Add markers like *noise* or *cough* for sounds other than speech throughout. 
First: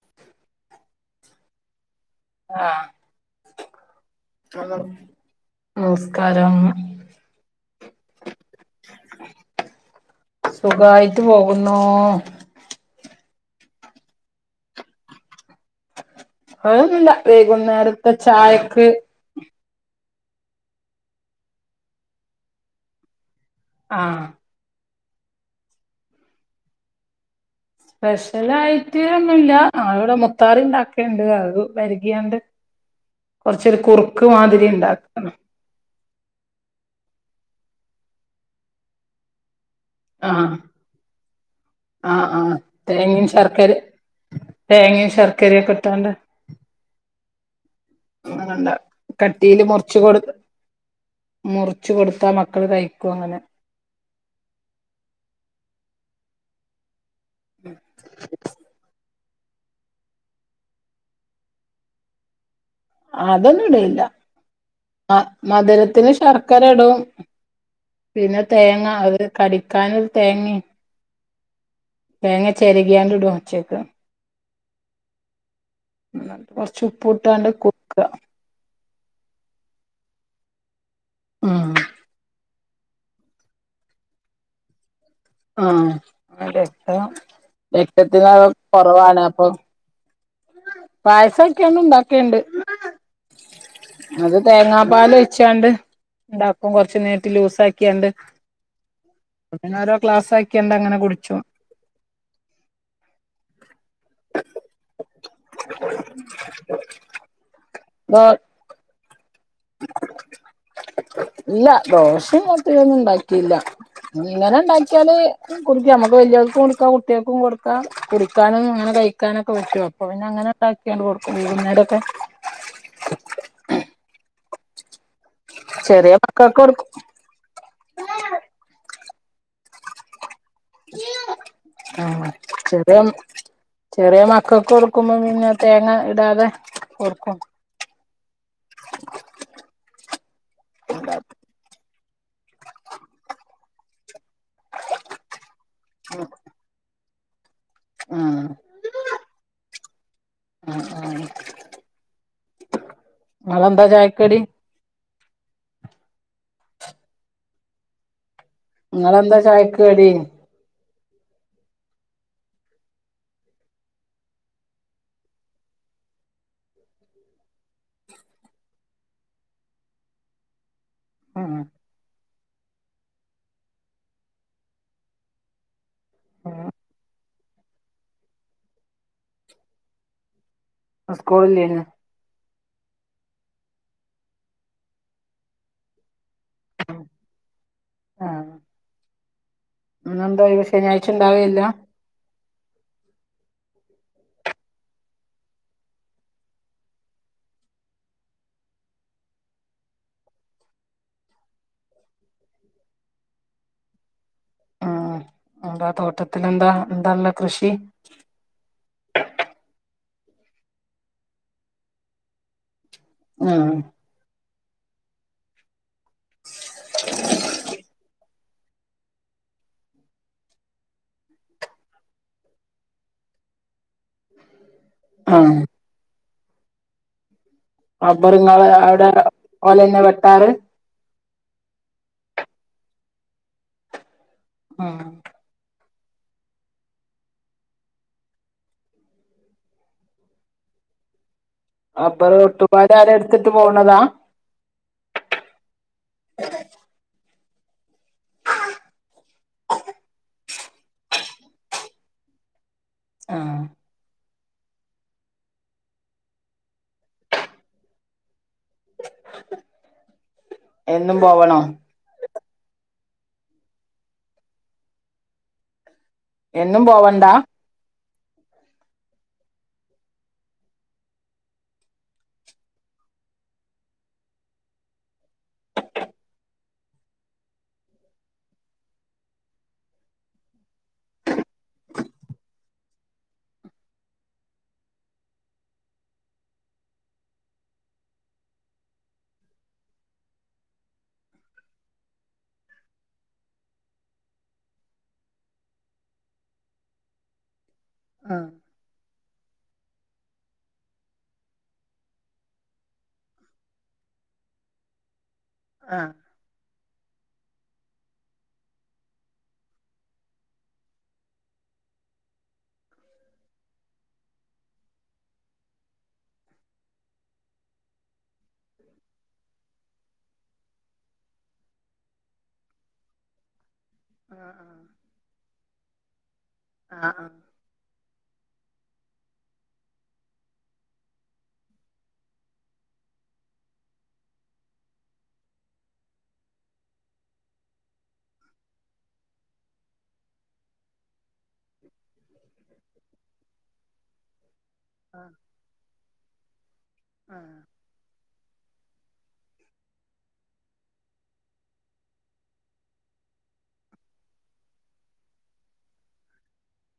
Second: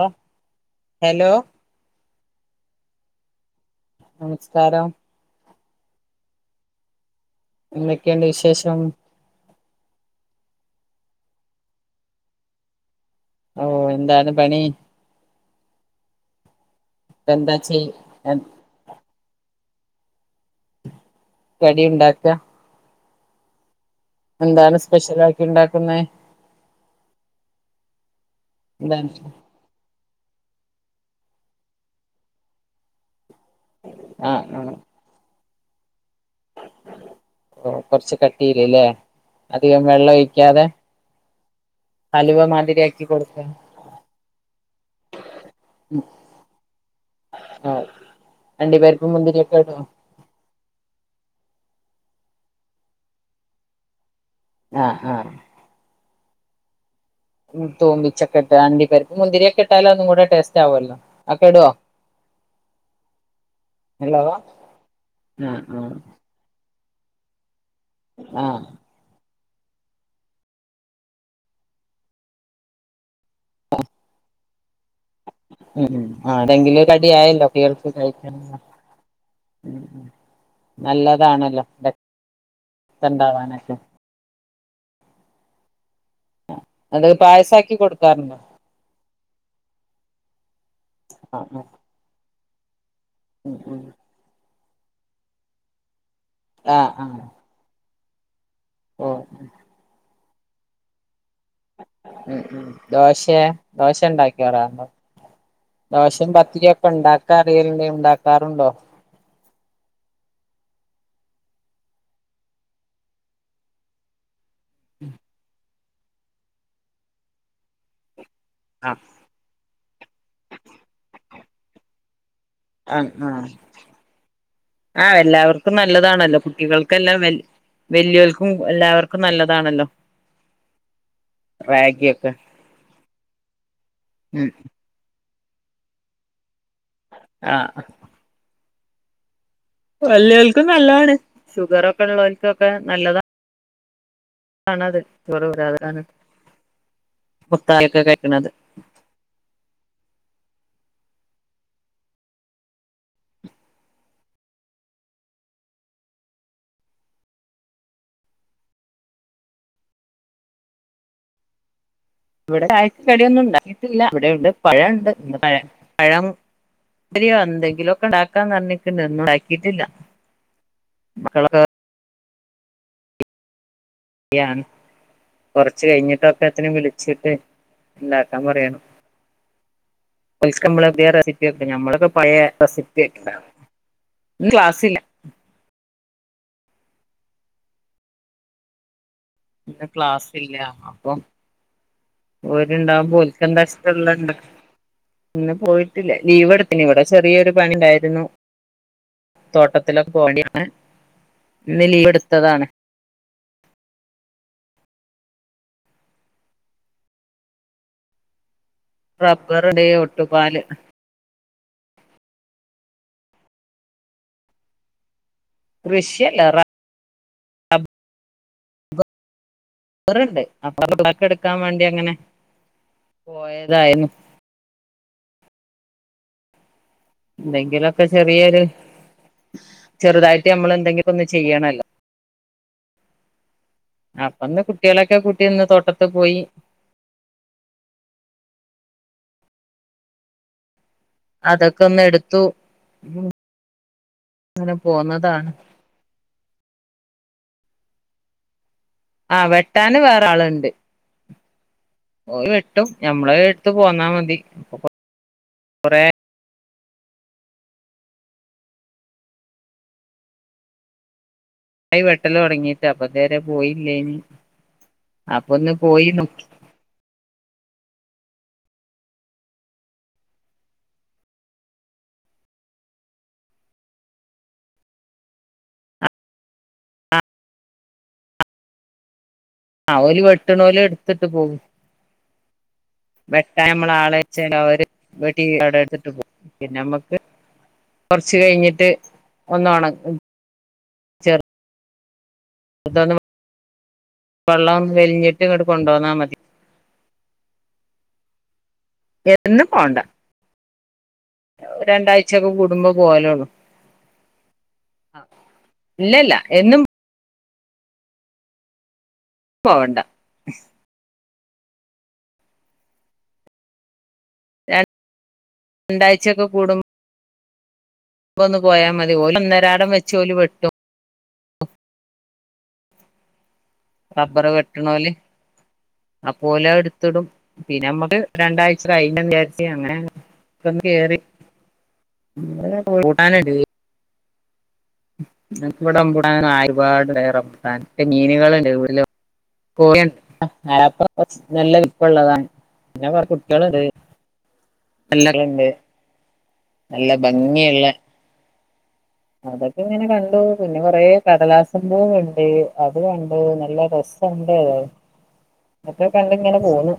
ആ ഹലോ ആഹ് കളർ നമസ്കാരം നമസ്കാരം ന്തൊക്കെണ്ട് വിശേഷം? സുഖായിട്ട് പോകുന്നു ഓ എന്താണ് പണി? അഹൊന്നുല്ല എന്താ ചെയ് വൈകുന്നേരത്തെ ചായക്ക് കടിയുണ്ടാക്ക ആഹ് സ്പെഷ്യലാക്കി ണ്ടാക്കുന്നേ സ്പെഷ്യലായിട്ട് ഒന്നുംല്ല *unintelligible* ത്താറി ണ്ടാക്കേണ്ട് അഹ് വരക്യാണ്ട് കൊർച്ചൊരു കുറുക്ക് ആ മാതിരി ണ്ടാക്കണം ഓ കൊർച്ച് കട്ടീല്ല്ലേ അധികം വെള്ളൊഴിക്കാതെ ആ ആ തേങ്ങിമ് കൊടുക്ക ശർക്കര തേങ്ങിമ് ശർക്കരൊക്ക ട്ടാണ്ട് ണണ്ട അണ്ടിപ്പരിപ്പ് മുന്തിരിയൊക്കെ കട്ടീല് ഇടോ മുർച്ച് കൊടു മുർ ച്ചു കൊടുത്താ മക്കള് കഴിക്കും അങ്ങനെ അ അ ഉം തൂമ്പിച്ചൊക്കട്ട് അണ്ടി പര് മുന്തിര്യോക്കെ ട്ടാല് അതും കൂടെ ടേസ്റ്റ് ആവുഅല്ലോ ആക്കെ ടൊ അതൊന്നും ഇടേല്ല മ ആ ആ മധുരത്തിന് ശർക്കര ടും പിന്നെ ആ തേങ്ങ അഹ് കടിക്കാന് തേങ്ങിമ് തേങ്ങ ചെരകിയാണ്ട് ടും അച്ചേക്ക് ഉം ആ എന്നിട്ട് കൊറച്ച് ന്തെങ്കിലും ഉപ്പ് കട്യായല്ലോ ഇട്ടാണ്ട് കുട്ടികൾക്ക് കൊടുക്കുക കഴിക്ക ഉം ഉം നല്ലതാണല്ലോ ഉം രക്തണ്ടാവാനൊക്കെ ആ രക്തം അത് പായസാക്കി കൊടുക്കാറുണ്ടോ രക്തത്തിന്റളവ് കൊറവാണ് അപ്പം ആ ആ പായസൊക്കെയന്ന് ണ്ടാക്കെണ്ട് ഉം ഉം തേങ്ങാ പാൽ വെച്ചാണ്ട് ണ്ടാക്കും ആ കൊർച് ആ നീട്ടി ലൂസാക്ക്യാണ്ട്. ഓ ന്നോരോ ക്ലാസാക്ക്യാണ്ടങ്ങനെ കുട്ച്ചും ഉം ഉം ദോശേ ദോശണ്ടാക്കി രാറുണ്ടോ ദോഷിം പത്തിര്യോക്കെ ണ്ടാക്കാ അറിയൽ ല്ലേ ണ്ടാക്കാറുണ്ടോ ല്ല ദോഷിം പത്തിര്യോന്നും ണ്ടാക്കില്ല ങ്ങനെ ണ്ടാക്കിയാല് കുടിക്കാം നമുക്ക് വല്ല്യോൽക്കും കൊട്ക്കാം കുട്ട്യാൾക്കും കൊട്ക്കാം കുടി ക്കാനും ആ ങ്ങനെ കഴിക്കാനൊക്കെ പറ്റും അപ്പൊ പിന്നങ്ങനെ ണ്ടാക്ക്യാണ്ട് കൊട്ക്കും വൈകുന്നേരൊക്കെ ആ ഹാ ആ എല്ലാവർക്കും ചെറിയ നല്ലതാണല്ലോ മക്കൾക്ക് കൊടുക്കും കുട്ടികൾക്കെല്ലാം വൽ വല്ല്യോർക്കും എല്ലാവർക്കും നല്ലതാണല്ലോ ആ റാഗിയൊക്കെ ചെറ്യേ ചെറ്യേ ഉം മക്കൾക്കൊടുക്കുമ്പോ പിന്നെ തേങ്ങ ഇടാതെ കൊടുക്കും അ വല്ല്യോൽക്കും നല്ലാണ് ഷുഗറൊക്കെ ള്ളോൽക്കൊക്കെ നല്ലതാ ണത് *unintelligible* *unintelligible* മുത്താലൊക്കെ ആഹ് കൈക്ക്ണത് ആ ആ നാളെന്താ ചായക്കടി? ങ്ങളെന്താ ചായക്ക് കടി വടെ ചായക്ക് കട്യോന്നും ണ്ടാക്കിട്ടില്ല അവിടെണ്ട് പഴണ്ട് ന്ന് പഴം പഴം രിയോ ന്തെങ്കിലൊക്കെ ണ്ടാക്കാന്നർഞ്ഞിക്ക്ണ്ട് ന്നും ണ്ടാക്കിട്ടില്ല ആഹ് ഞാൻ കൊറച്ച് കഴിഞ്ഞിട്ടൊക്കെ ത്തിനിം വിളിച്ചിട്ട് ണ്ടാക്കാൻ പറയണം *unintelligible* റെസിപ്പ്യോക്കേ സ്കൂളില്ലേനോ ഞമ്മളൊക്കെ പഴേ പ്രസക്തിയൊക്കെ ണ്ടാ ന്ന് ക്ലാസ്സില്ല ആഹ് ന്ന് ഇന്നെന്താ ക്ലാസില്ല ശനിയാഴ്ച അപ്പം ഉണ്ടാവേയില്ല ഓര്ണ്ടാവുമ്പോ ഓൽക്കെന്താ ച്ചാ *unintelligible* ഇന്ന് പോയിട്ടില്ല ലീവ് എടുത്തിന് ഇവിടെ ചെറിയൊരു പണിണ്ടായിരുന്നു തോട്ടത്തിലൊക്കെ പോകേണ്ടകെണ്ടാണ് ഇന്ന് ലീവെടുത്തതാണ് *inaudible* ആഹ് എന്താ തോട്ടത്തിലെന്താ എന്താ എന്തായുള്ള കൃഷി റബ്ബറുടെ ഒട്ടുപാല് ആ കൃഷിയല്ല റമ്പ- റുണ്ട് അപ്പ പാൽ എടുക്കാൻ വേണ്ടി അങ്ങനെ പോയതായിരുന്നു ആ എന്തെങ്കിലൊക്കെ ചെറിയൊരു റബ്ബറിങ്ങള് അവിടെ ഓലെന്നെ ചെറുതായിട്ട് വെട്ടാറ് നമ്മൾ എന്തെങ്കിലും ഇപ്പൊന്ന് ചെയ്യണല്ലോ അപ്പ ഇന്ന് ആഹ് കുട്ടികളൊക്കെ കൂട്ടി ഇന്ന് തോട്ടത്ത് പോയി അതൊക്കെ ഒന്ന് റബ്ബറ് എടുത്തു വെട്ടുമ്പാല് ആരേം എടുത്തിട്ട് പോണതാ അങ്ങനെ പോന്നതാണ് *inaudible* ആ വെട്ടാന് വേറെ ആളുണ്ട് ഓരു വെട്ടി ട്ടും ഞമ്മള ആഹ് എടുത്ത് പോന്നാ മതി അപ്പ കൊറെ എന്നും പോവണോ ആ വെട്ടല തുടങ്ങിട്ട് അപ്പൊ നേരെ പോയില്ലേന് അപ്പൊ ഒന്ന് പോയി നോക്കി എന്നും പോവണ്ടാ ആ ഓര് വെട്ടണ ഓല് എടുത്തിട്ട് പോകും വെട്ടാൻ നമ്മള ആള വച്ചഅവര് വെട്ടി അവിടെ എടുത്തിട്ട് പോകും പിന്നെ നമ്മക്ക് കൊറച്ച് കഴിഞ്ഞിട്ട് ഒന്നൊണ ചെറു- അത വള്ളം വെലിഞ്ഞിട്ട് ഇങ്ങ കൊണ്ട വന്നാ മതി ആ എന്നന്നും പോണ്ട രണ്ടാഴ്ചക്കെ കൂടുമ്പോ പോകലോള്ളു ആഹ് ഇല്ലല്ല എന്നും പോവണ്ട രണ്ട് രണ്ടാഴ്ച്ചയെക്കെ കൂടുമ്പോ അപ്പം ഒന്ന് പോയാ മതി ഓല് ഒന്നരാടം വെച്ച ഓല് വെട്ടു റബ്ബർ വെട്ടണഓല് ആപ്പ ഓല് ആഹ് എടുത്തിടും ആഹ് പിന്നെ നമ്മള് രണ്ടാഴ്ച്ച കഴിഞ്ഞ വിചാരിച്ച അങ്ങനെ ഒന്ന് കേറി വേറെ കൂട്ടാനടി നന്മ ഇവിടെ നാലുപാടെ റംബുട്ടൻ മീനുകളല്ല പോയണ്ട് ആപ്പറം നല്ല വലിപ്പമുള്ളതാണ് പിന്നെ കുറ കുട്ടികളുണ്ട് എല്ലാരുണ്ട് നല്ല ഭംഗിയുള്ള അതൊക്കെ ഇങ്ങനെ കണ്ടു പിന്നെ കൊറെ കടലാസപൂ ഉണ്ട് അത് കണ്ടു നല്ല രസ പോണ്ടേ അതെ മറ്റേ കണ്ടിങ്ങനെ പോന്ന്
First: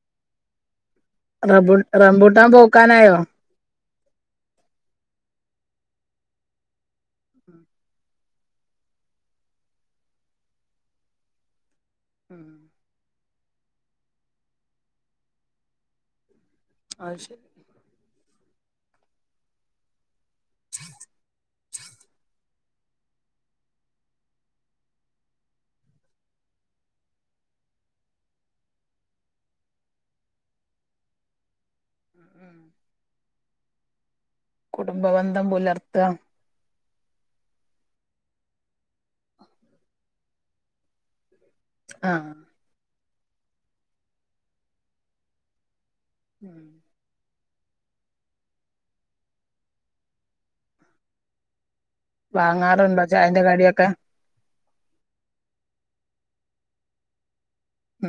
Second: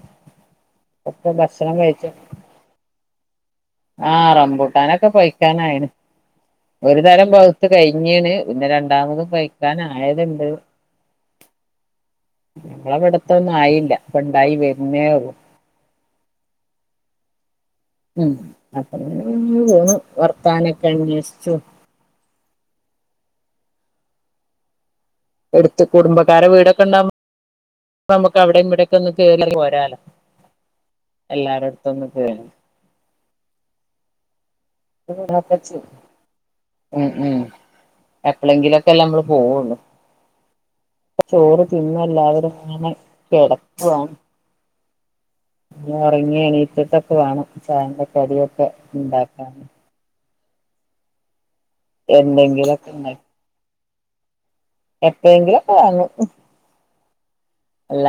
റംബ റംബൂട്ടാൻ പൂക്കാനായോ ആ റംബൂട്ടാനൊക്കെ പഴിക്കാക്കാനായി ഒരു തരം പുഴുത്ത് കഴിഞ്ഞീണ് പിന്നെ രണ്ടാമതും പഴുക്കാൻ ആയതുണ്ട് ഉം ഞങ്ങടെ അവിടു- അത്തൊന്നും ആയില്ല ഉണ്ടായി വരുന്നേുയുള്ളൂ അ ശരി അപ്പ പോന്നു വർത്താനൊക്കെ അന്വേഷിച്ചു അടുത്ത് കുടുംബക്കാരെ വീടൊക്കെ ഉണ്ടാവുമ്പോ നമ്മുക്ക് അവിടെയും ഇവിടെക്കെ ഒന്ന് കേറി പോരാലോ എല്ലാരോടും പത്തന്നൊക്ക *unintelligible* ഉം കുടുംബബന്ധം പുലർത്താ ഉം എപ്പഴെങ്കിലും ഒക്കെല്ല നമ്മള് പോവുള്ളു ചോറ് തിന്ന ആഹ് എല്ലാവരും അങ്ങനെ കിടക്കാണ് ഇ ഉം നിഉറങ്ങിയണീറ്റത്തൊക്കെ വാണം ചായന്റെ കടിയൊക്കെ ഇണ്ടാക്കാണ് എന്തെങ്കിലൊക്കെ വാങ്ങാറുണ്ടോ ഉണ്ടാക്കി ചായൻന്റെ കടിയൊക്കെ എപ്പോഴെങ്കിലൊക്കെ വാങ്ങും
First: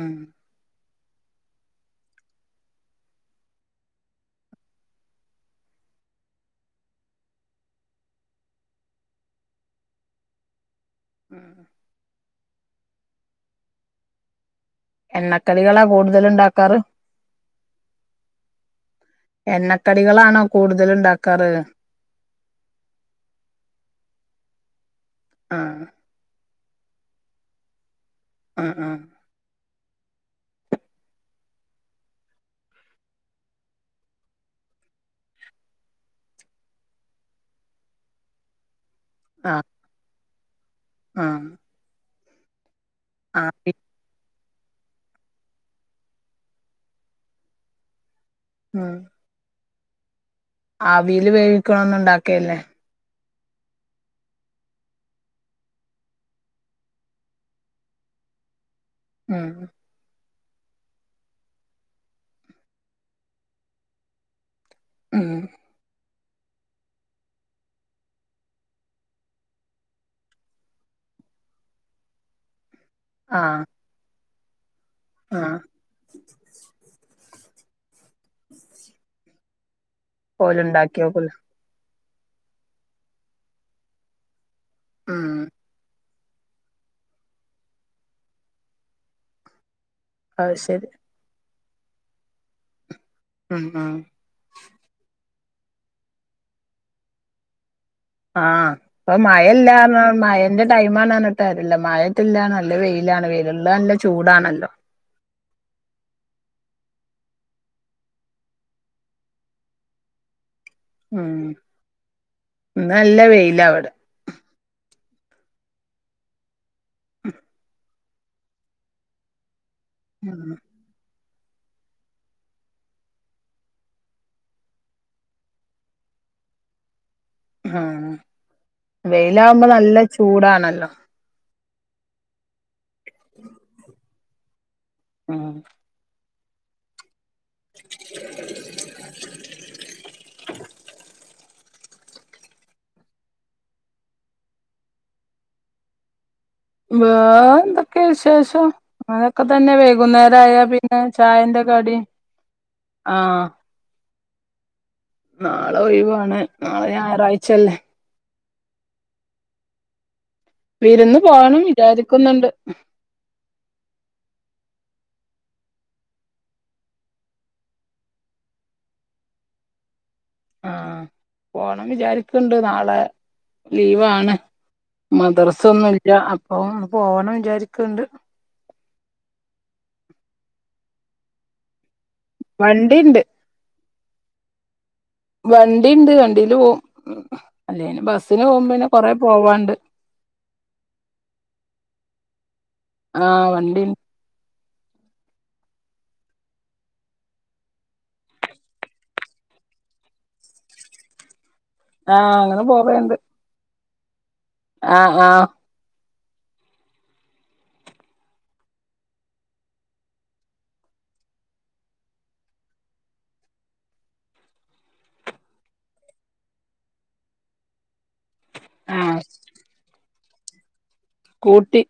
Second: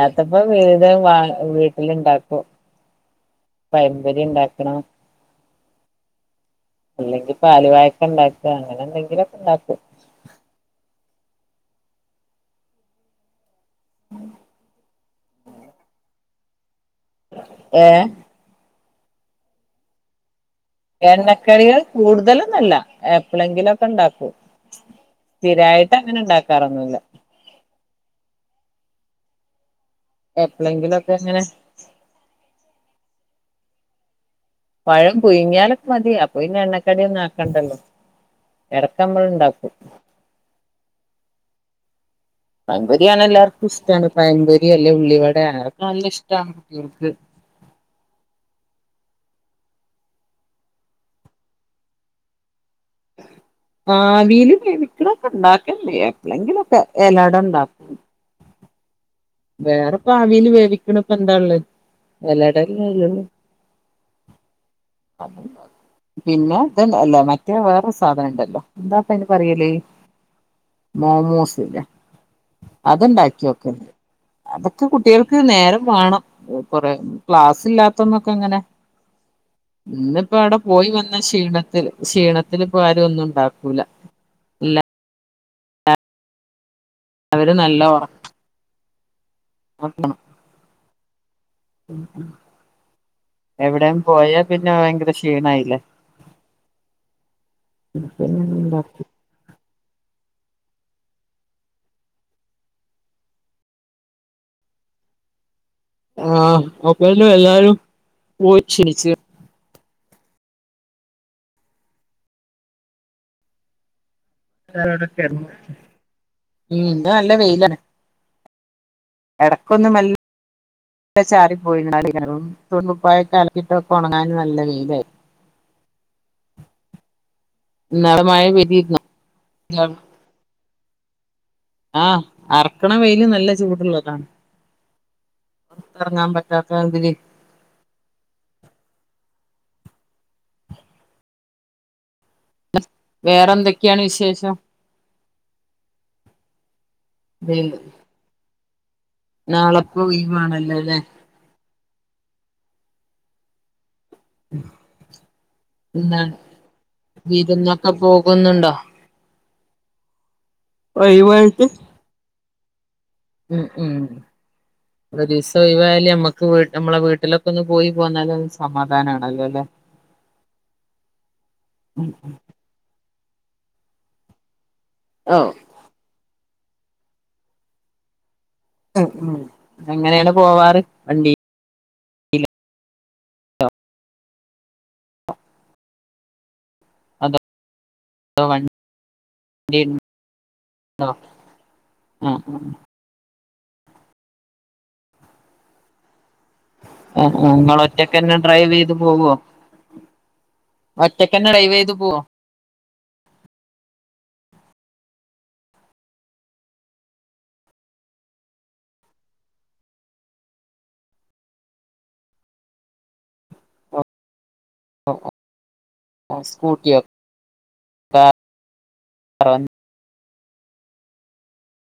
ഉം വേടി ഇ വ *unintelligible* വീട്ടില് ഇണ്ടാക്കും പയം പൊരി ഉണ്ടാക്കണം അല്ലെങ്കിൽ പാൽ വായക്ക ഉണ്ടാക്ക അങ്ങനെ എന്തെങ്കിലൊക്കെ ഉണ്ടാക്കും *inaudible* ആ ഉം എണ്ണക്കളികളാ കൂടുതല് ഉണ്ടാക്കാറ് ഏ എണ്ണക്കടികളാണോ എണ്ണ കൂടുതല്ണ്ടാക്കാറ് കടികൾ കൂടുതലൊന്നല്ല എപ്ളേങ്കിലൊക്കെണ്ടാക്കും ആഹ് സ്ഥിരായിട്ട് അങ്ങനെ ഉണ്ടാക്കാറൊന്നുല്ല അ അഹ് എപ്പളെങ്കിലൊക്കെങ്ങനെ പഴം പുഴുങ്ങ്യാലൊക്കെ മതി അപ്പൊ പിന്നെ എണ്ണക്കടിഒന്നും ആക്കണ്ടല്ലോ ആഹ് എടക്കമ്മളള്ഇണ്ടാക്കും ആഹ് പയംപെരി *unintelligible* എലാർക്കും ആവി ഇസ്ടാണ് പയംപെരി യല്ലേ ഉള്ളിവടെ ഹൊക്കെ നല്ല ഇഷ്ടാണ് ഇൻക്ക് ആഹ് ആവില് വേവിക്കണൊന്ന ഉണ്ടാക്കല് ല്ലേ *inaudible* ആവീല് വേവിക്ക്ണാക്കെ ഇണ്ടാക്കെൽണ്ട് എപ്പളെങ്കിലൊക്കെ എലട ഉണ്ടാക്കും ഉം വേറെ പാട് ആവില് വേവിക്കണപ്പന്ത ഇള്ളേ എലട ല്ലെള്ളു ആ ഉം *unintelligible* പിന്നെ ഇത് അല്ലേ മറ്റേ വേറോരു സാധന ഇണ്ടല്ലോ എന്താപ്പയ്ന് പറയല് മോമോസ് ലെ ആഹ് അത്ണ്ടാക്കിയൊക്കെൽണ്ട് അതൊക്കെ കുട്ട്യൾക്ക് നേരം വാണം കൊറേ ക്ലാസ് ഇല്ലാത്തന്നൊക്കെ ങ്ങനെ ഇന്നിപ്പോ അവിടെ പോയി വന്ന ഓലുണ്ടാക്കിയോക്കല്ലോ ക്ഷീണത്തില് ക്ഷീണത്തില് പ്പോ ആരുംഒന്നു ഉണ്ടാക്കൂല ഉ ഉം അവര് നല്ല ഉറക് അഹ് സരി ഉം ഉം ഉം ഉംഎവിടെം പിന്നെ ഭയങ്കര ക്ഷീണായില്ലേ ആഹ് അപ്പ മഴല്ലാന്ന് മഴന്റെ ടൈ ആണ്ന്നറഞ്ഞിട്ട് കാര്യല്യാ മഴത്തില്ലാണല്ലോ വെയിലാണ് വെയിലുള്ളല്ല ചൂടാണല്ലോ ആഹ് അപ്പ എല്ലാരും പോയി ക്ഷണിച്ചു ഉം ഇന്ന് നല്ല വെയില വടെ ഉം ഇന്ന് നല്ല വെയിലാണ് എടക്കൊന്നുമല്ല ഉം ചാറി പോയിങ്ങറും *unintelligible* *unintelligible* തുണിക്കുപ്പായൊക്കെ അലക്കിട്ടൊക്കെ ഒണങ്ങാൻ നല്ല വെയിലായി ഉം ഇന്നലെ മഴ പെയ്തിരുന്നോ വെയിലകുമ്പോ നല്ല ചൂടാണല്ലോ ആഹ് അറക്കണ വെയില് നല്ല ചൂടുള്ളതാണ് ഉം ചത്രതിരി *inaudible* വേറെ എന്തൊക്കെയാണ് വിശേഷം വേ എന്തൊക്കെയ വിശേഷം അങ്ങനൊക്കെ തന്നെ നാളെപ്പോ വൈകുന്നേരം ആയാ പിന്നെ ചായന്റെ കടിം ഉ ആഹ് ഉം നാളെ ഒഴിവാണ് നാളെ ഞായറാഴ്ചല്ലേ കുന്നുണ്ടോ വിരുന്ന് പോണം ഒഴിവായിട്ട് വിചാരിക്കുന്നുണ്ട് ഉം ഉം ഒരിസം ഒഴിവായാലെ അമ്മക്ക് നമ്മടെ വീട്ടിലൊക്കൊന്ന് പോയി പോന്നാലെ നമുക്ക് സമാധാനാണല്ലോ ലെ *inaudible* ആഹ പോണം വിചാരിക്കണ്ട് നാളെ ലീവാണ് ഓഹ് മദ്രസൊന്നുമില്ല അപ്പൊ പോവമെന്നു വിചാരിക്കണ്ട് ഉ ഉ എങ്ങനെയാണ് പോവാറ് വണ്ടി വണ്ടിയുണ്ട് വണ്ടിയുണ്ട് വണ്ടിയില് പോവും ഉ അതോ അല്ലന് ബസ്സിന് പോകുമ്പോനെ കൊറെ പോവാണ്ട് വണ്ടി ണ്ടോ ആഹ് ആഹ് എൻഡി അ അ നിങ്ങൾ ഒറ്റക്ക് തന്നെ ഡ്രൈവ് ചെയ്ത് പോവോ ഒറ്റക്ക് ആഹ അങ്ങനെ പോവേണ്ട അ അ ആഹ് ആഹ് സ്കൂട്ടിയൊ ആഹ് ആഹ് പറ സ്കൂട്ടി